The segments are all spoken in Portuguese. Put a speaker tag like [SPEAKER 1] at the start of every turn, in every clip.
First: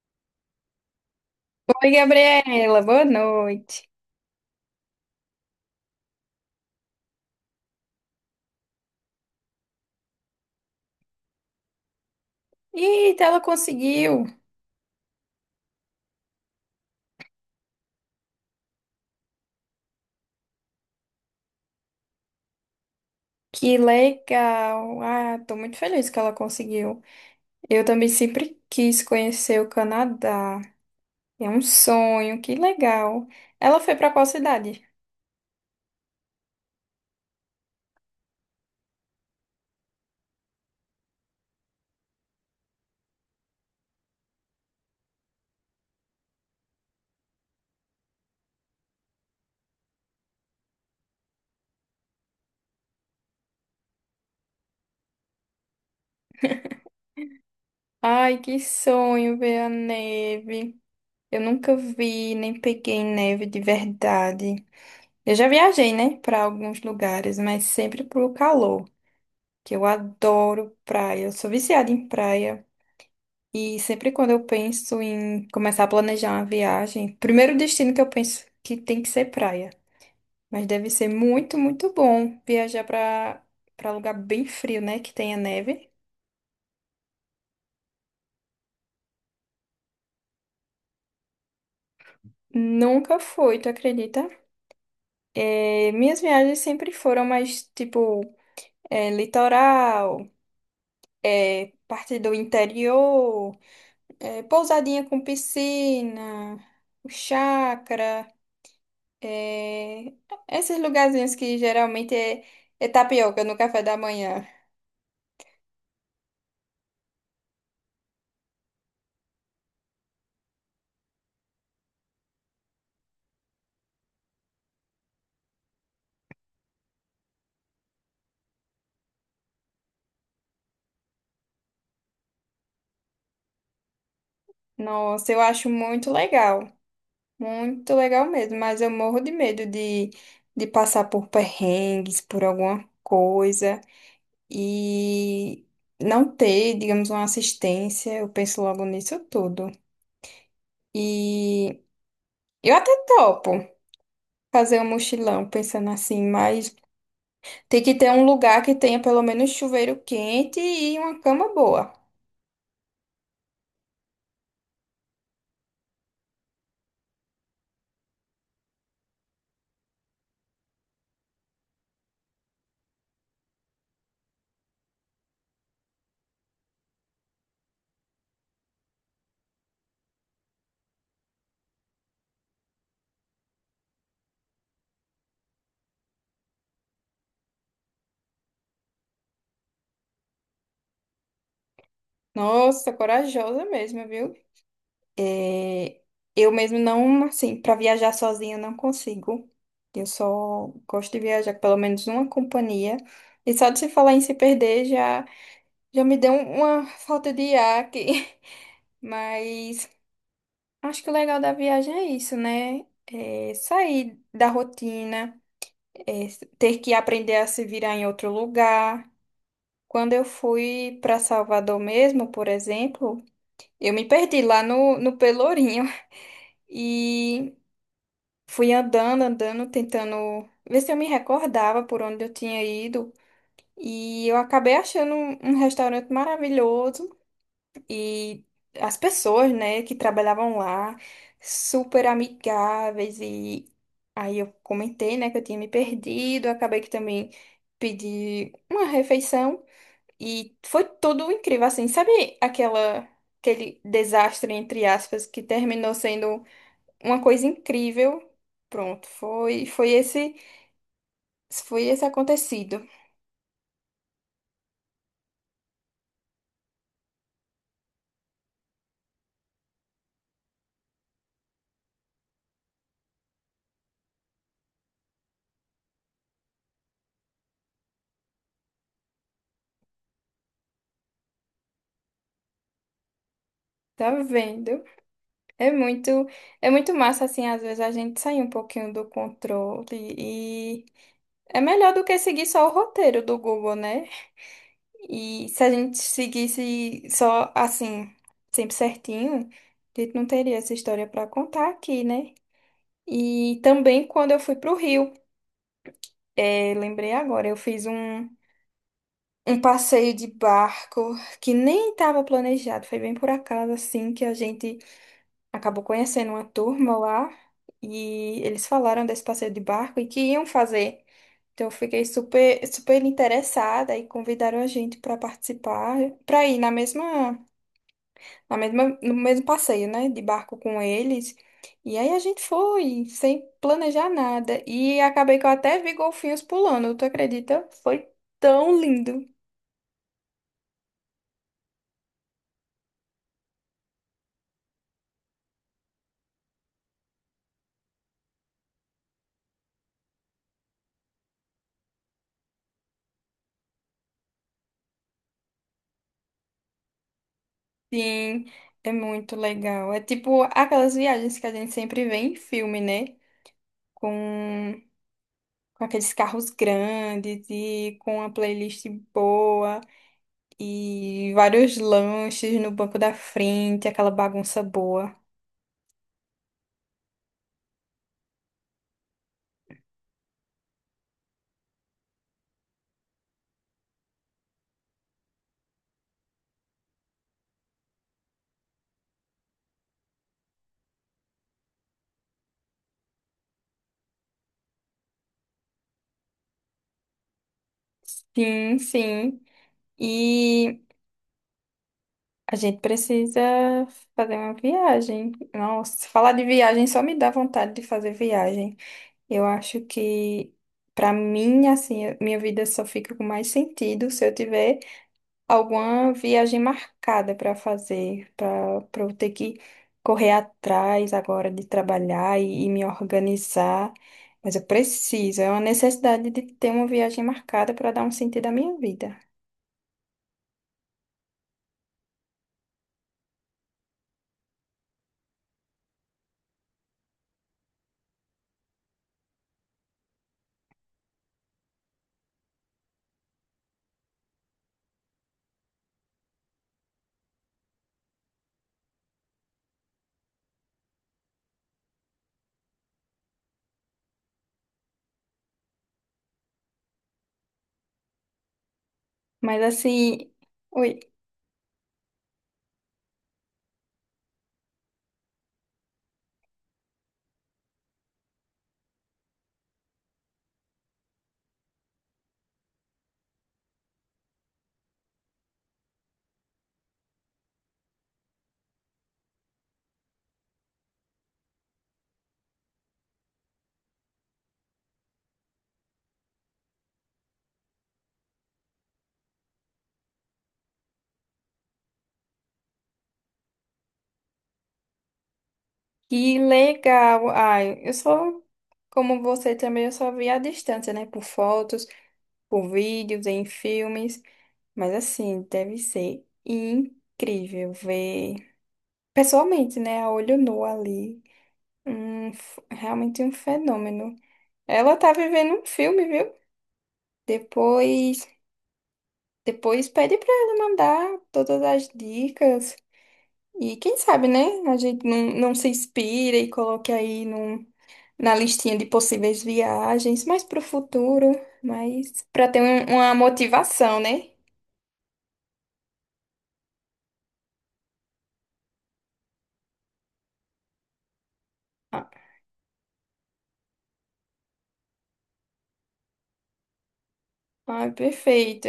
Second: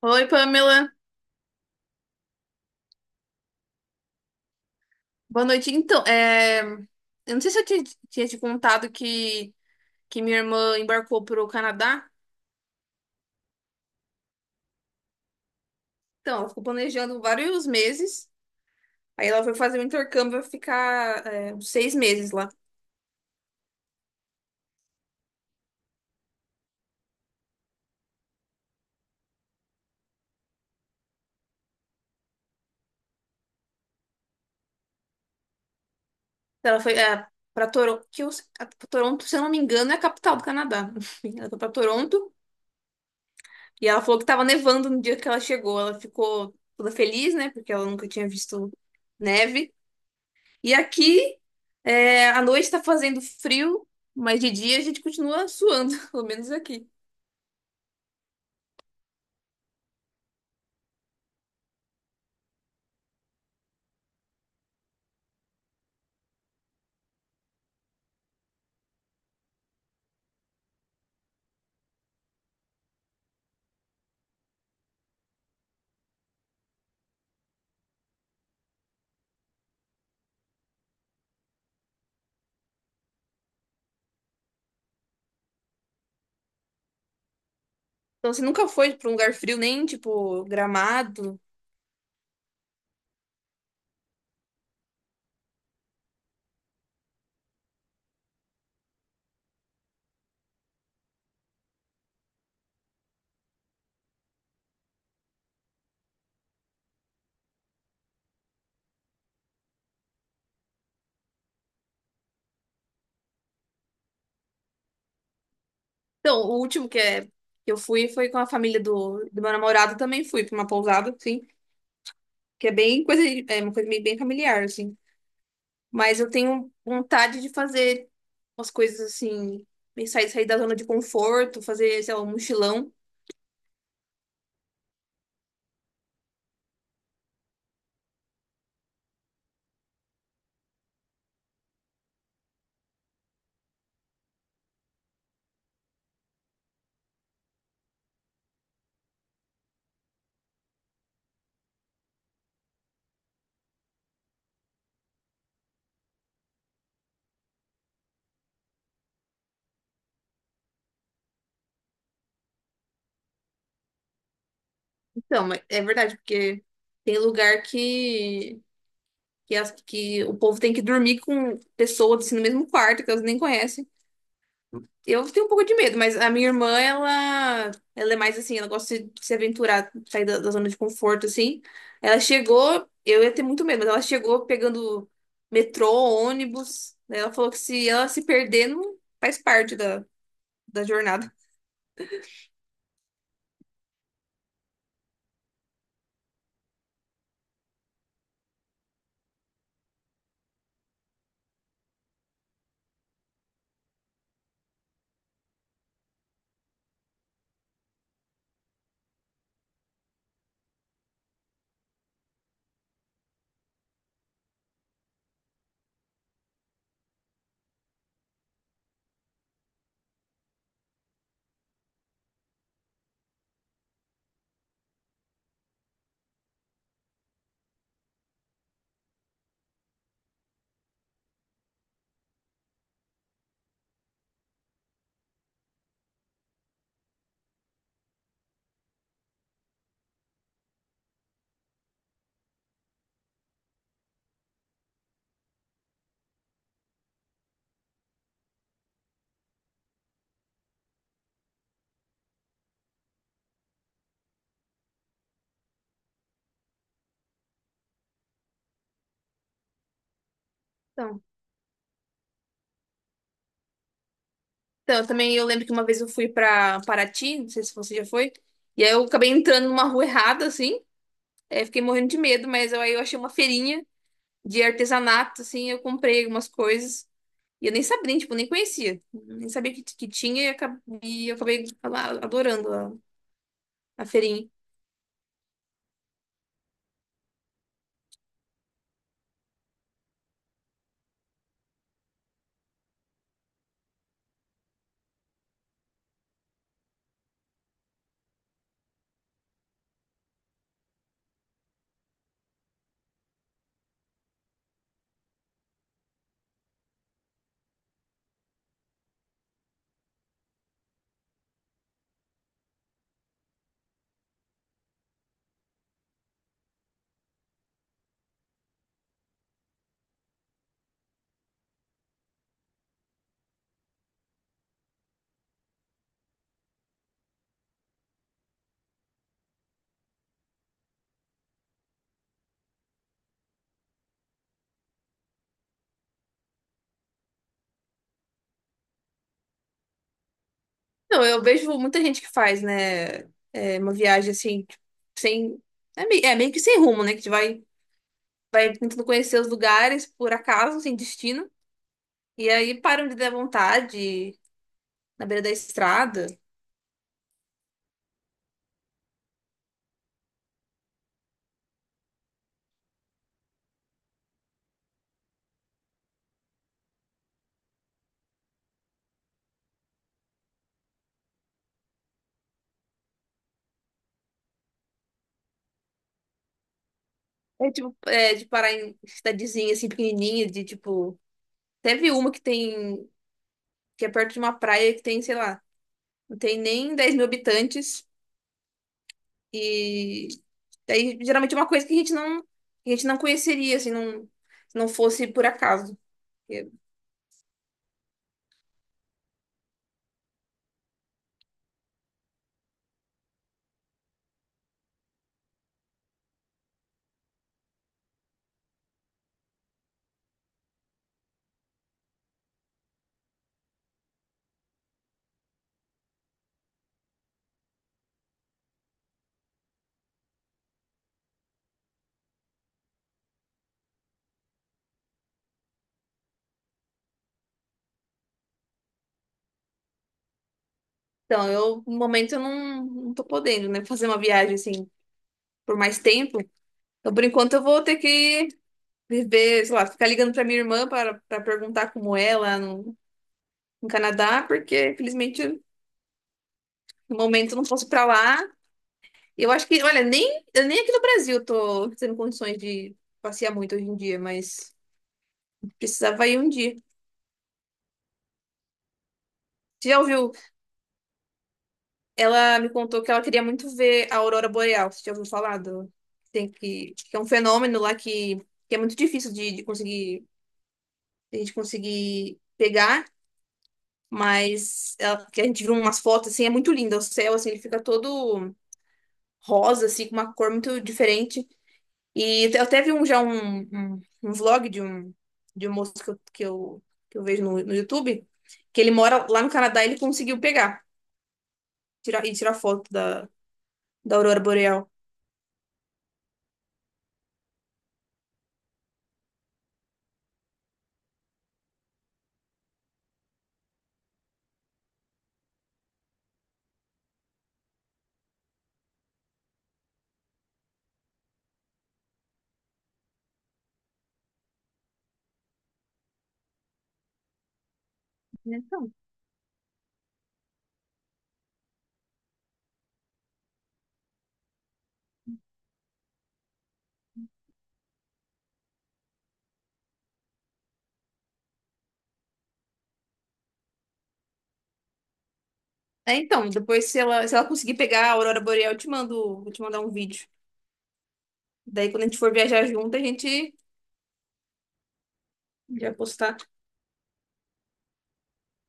[SPEAKER 1] Oi, Pamela.
[SPEAKER 2] Oi, Gabriela, boa noite.
[SPEAKER 1] Boa noite. Eu não sei se eu tinha te contado que minha irmã embarcou para o Canadá.
[SPEAKER 2] Eita, ela conseguiu!
[SPEAKER 1] Então, ela ficou planejando vários meses. Aí ela foi fazer um intercâmbio, vai ficar uns seis meses lá.
[SPEAKER 2] Que legal! Ah, tô muito feliz que ela conseguiu. Eu também sempre quis conhecer o Canadá. É um sonho, que legal. Ela foi pra qual cidade?
[SPEAKER 1] Então, ela foi para Toronto, Toronto, se eu não me engano, é a capital do Canadá. Enfim, ela foi para Toronto e ela falou que estava nevando no dia que ela chegou. Ela ficou toda feliz, né? Porque ela nunca tinha visto neve. E aqui, à noite tá fazendo frio, mas de dia a gente continua suando, pelo menos aqui.
[SPEAKER 2] Ai, que sonho ver a neve. Eu nunca vi, nem peguei neve de verdade. Eu já viajei, né, pra alguns lugares, mas sempre pro calor, que eu adoro praia. Eu sou viciada em praia. E sempre quando eu penso em começar a planejar uma viagem, primeiro destino que eu penso que tem que ser praia. Mas deve ser muito, muito bom viajar para lugar bem frio, né? Que tenha neve.
[SPEAKER 1] Então, você nunca foi pra um lugar frio, nem tipo Gramado?
[SPEAKER 2] Nunca fui, tu acredita? É, minhas viagens sempre foram mais tipo litoral, parte do interior, pousadinha com piscina, chácara. É, esses lugarzinhos que geralmente é tapioca no café da manhã.
[SPEAKER 1] Então, o último que eu fui foi com a família do meu namorado, também fui pra uma pousada, assim, que é bem coisa, é uma coisa meio bem familiar, assim. Mas eu tenho vontade de fazer umas coisas assim, meio sair da zona de conforto, fazer, sei lá, um mochilão.
[SPEAKER 2] Nossa, eu acho muito legal. Muito legal mesmo, mas eu morro de medo de passar por perrengues, por alguma coisa e não ter, digamos, uma assistência. Eu penso logo nisso tudo. E eu até topo fazer um mochilão, pensando assim, mas tem que ter um lugar que tenha pelo menos chuveiro quente e uma cama boa.
[SPEAKER 1] Então, mas é verdade, porque tem lugar que o povo tem que dormir com pessoas assim, no mesmo quarto, que elas nem conhecem. Eu tenho um pouco de medo, mas a minha irmã, ela é mais assim, ela gosta de se aventurar, sair da zona de conforto, assim. Ela chegou, eu ia ter muito medo, mas ela chegou pegando metrô, ônibus, né? Ela falou que se ela se perder, não faz parte da jornada.
[SPEAKER 2] Nossa, corajosa mesmo, viu? É, eu mesmo não, assim, para viajar sozinha eu não consigo. Eu só gosto de viajar com pelo menos uma companhia. E só de se falar em se perder, já me deu uma falta de ar aqui. Mas acho que o legal da viagem é isso, né? É sair da rotina, é ter que aprender a se virar em outro lugar. Quando eu fui para Salvador mesmo, por exemplo, eu me perdi lá no Pelourinho. E fui andando, andando, tentando ver se eu me recordava por onde eu tinha ido. E eu acabei achando um restaurante maravilhoso e as pessoas, né, que trabalhavam lá, super amigáveis. E aí eu comentei, né, que eu tinha me perdido. Acabei que também pedi uma refeição e foi tudo incrível, assim. Sabe aquela, aquele desastre, entre aspas, que terminou sendo uma coisa incrível. Pronto, foi esse
[SPEAKER 1] Então,
[SPEAKER 2] foi esse acontecido.
[SPEAKER 1] então, eu também eu lembro que uma vez eu fui pra Paraty, não sei se você já foi, e aí eu acabei entrando numa rua errada, assim. Fiquei morrendo de medo, mas eu, aí eu achei uma feirinha de artesanato, assim, eu comprei algumas coisas. E eu nem sabia, nem, tipo, nem conhecia. Nem sabia que tinha e eu acabei lá adorando a
[SPEAKER 2] Tá
[SPEAKER 1] feirinha.
[SPEAKER 2] vendo? É muito é muito massa assim, às vezes a gente sair um pouquinho do controle e é melhor do que seguir só o roteiro do Google, né? E se a gente seguisse só assim, sempre certinho, a gente não teria essa história para contar aqui, né? E também quando eu fui pro Rio, lembrei agora, eu fiz um passeio de barco que nem estava planejado. Foi bem por acaso, assim, que a gente acabou conhecendo uma turma lá e eles falaram desse passeio de barco e que iam fazer. Então, eu fiquei super, super interessada e convidaram a gente para participar, para ir na mesma, no mesmo passeio, né, de barco com eles. E aí a gente foi, sem planejar nada. E acabei que eu até vi golfinhos pulando, tu acredita? Foi tão lindo.
[SPEAKER 1] Não, eu vejo muita gente que faz, né? Uma viagem assim, tipo, sem. É meio que sem rumo, né? Que vai tentando conhecer os lugares por acaso, sem destino. E aí param de dar vontade na beira da estrada.
[SPEAKER 2] Sim, é muito legal. É tipo aquelas viagens que a gente sempre vê em filme, né? Com, com aqueles carros grandes e com uma playlist boa e vários lanches no banco da frente, aquela bagunça boa.
[SPEAKER 1] É tipo, de parar em cidadezinha assim, pequenininha, de tipo. Teve uma que tem. Que é perto de uma praia que tem, sei lá, não tem nem 10 mil habitantes. E daí geralmente é uma coisa que a gente não, que a gente não conheceria, assim, não, se não fosse por acaso.
[SPEAKER 2] Sim, sim. E a gente precisa fazer uma viagem. Nossa, falar de viagem só me dá vontade de fazer viagem. Eu acho que, pra mim, assim, a minha vida só fica com mais sentido se eu tiver alguma viagem marcada para fazer, para eu ter que correr atrás agora de trabalhar e me organizar. Mas eu preciso, é uma necessidade de ter uma viagem marcada para dar um sentido à minha vida.
[SPEAKER 1] Então, eu, no momento, eu não tô podendo, né, fazer uma viagem, assim, por mais tempo. Então, por enquanto, eu vou ter que viver, sei lá, ficar ligando pra minha irmã para perguntar como é lá no Canadá, porque, infelizmente, no momento, eu não posso ir pra lá. Eu acho que, olha, nem, eu nem aqui no Brasil tô tendo condições de passear muito hoje em dia, mas precisava ir um dia.
[SPEAKER 2] Mas
[SPEAKER 1] Você já
[SPEAKER 2] assim,
[SPEAKER 1] ouviu?
[SPEAKER 2] oi,
[SPEAKER 1] Ela me contou que ela queria muito ver a Aurora Boreal. Você já ouviu falar do... Que é um fenômeno lá que é muito difícil de conseguir, de a gente conseguir pegar, mas que a gente viu umas fotos, assim, é muito lindo. O céu, assim, ele fica todo rosa, assim, com uma cor muito diferente. E te- eu teve um, já um, um, um vlog de um moço que eu vejo no YouTube, que ele mora lá no Canadá e ele conseguiu pegar tirar, e tirar foto da Aurora Boreal.
[SPEAKER 2] que legal. Ai, eu sou como você também, eu só vi à distância, né? Por fotos, por vídeos, em filmes. Mas assim, deve ser incrível ver pessoalmente, né, a olho nu ali, realmente um fenômeno. Ela tá vivendo um filme, viu? Depois,
[SPEAKER 1] Então.
[SPEAKER 2] depois pede pra ela mandar todas as dicas e quem sabe, né, a gente não se inspira e coloque aí num, na listinha de possíveis viagens, mais pro futuro, mas pra uma motivação, né?
[SPEAKER 1] É, então, depois se se ela conseguir pegar a Aurora Boreal, eu te mando, vou te mandar um vídeo. Daí quando
[SPEAKER 2] Ah,
[SPEAKER 1] a gente for viajar junto, a gente já postar.
[SPEAKER 2] ah, perfeito.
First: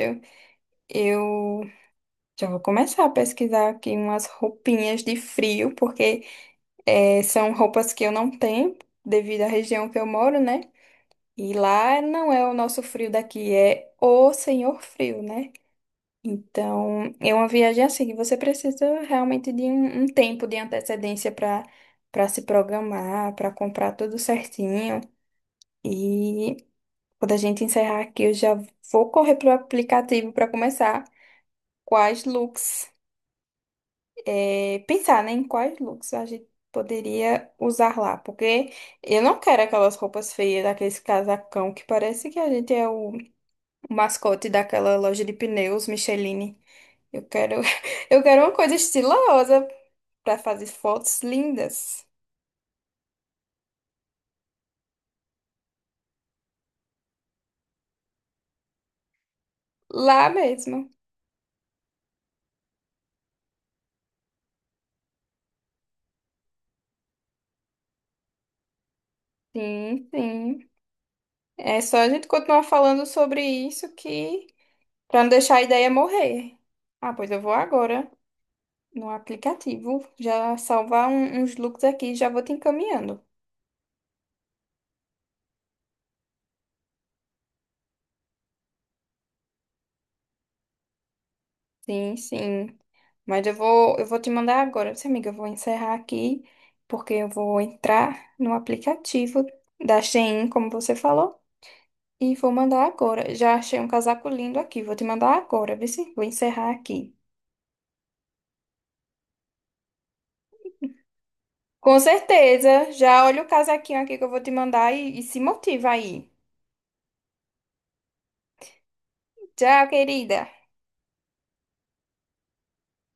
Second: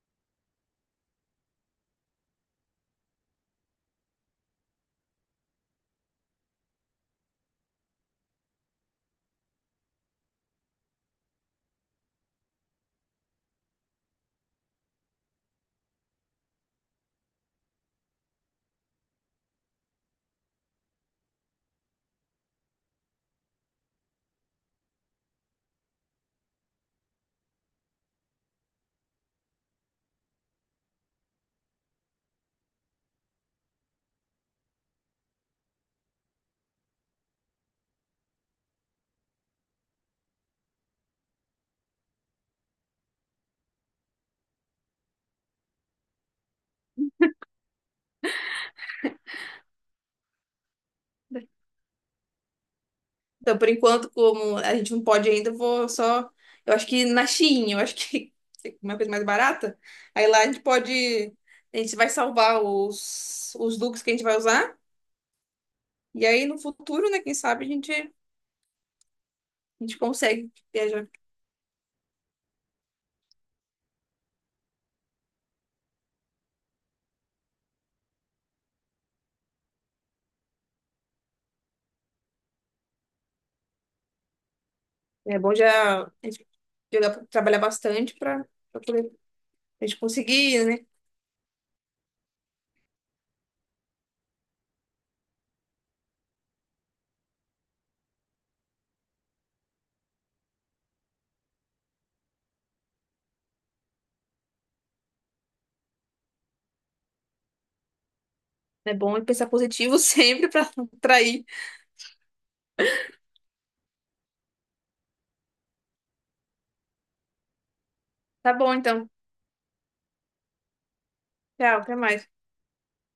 [SPEAKER 2] Eu já vou começar a pesquisar aqui umas roupinhas de frio, porque são roupas que eu não tenho, devido à região que eu moro, né? E lá não é o nosso frio daqui, é o senhor frio, né? Então, é uma viagem assim que você precisa realmente de um tempo de antecedência para se programar, para comprar tudo certinho. E quando a gente encerrar aqui, eu já vou correr pro aplicativo para começar quais looks. É, pensar, né, em quais looks a gente poderia usar lá, porque eu não quero aquelas roupas feias, aqueles casacão que parece que a gente é o mascote daquela loja de pneus Micheline. Eu quero, eu quero uma coisa estilosa para fazer fotos lindas
[SPEAKER 1] Então, por enquanto, como a gente não pode ainda, eu vou só. Eu acho que na Shein, eu acho que é uma coisa mais barata. Aí
[SPEAKER 2] lá
[SPEAKER 1] lá a gente
[SPEAKER 2] mesmo.
[SPEAKER 1] pode. A gente vai salvar os looks que a gente vai usar. E aí no futuro, né? Quem sabe a gente
[SPEAKER 2] Sim,
[SPEAKER 1] consegue
[SPEAKER 2] sim.
[SPEAKER 1] viajar.
[SPEAKER 2] É só a gente continuar falando sobre isso que para não deixar a ideia morrer. Ah, pois eu vou agora. No aplicativo. Já salvar uns looks aqui, já vou te encaminhando.
[SPEAKER 1] É bom já a gente trabalhar bastante para poder a gente conseguir, né?
[SPEAKER 2] Sim, sim. Mas eu vou te mandar agora. Sim, amiga, eu vou encerrar aqui, porque eu vou entrar no aplicativo da Shein, como você falou, e vou mandar agora. Já achei um casaco lindo aqui, vou te mandar agora, viu? Sim? Vou encerrar aqui.
[SPEAKER 1] É bom pensar positivo sempre para atrair.
[SPEAKER 2] Com certeza. Já olha o casaquinho aqui que eu vou te mandar e se motiva aí.
[SPEAKER 1] Tá bom, então.
[SPEAKER 2] Tchau, querida.
[SPEAKER 1] Tchau, até mais.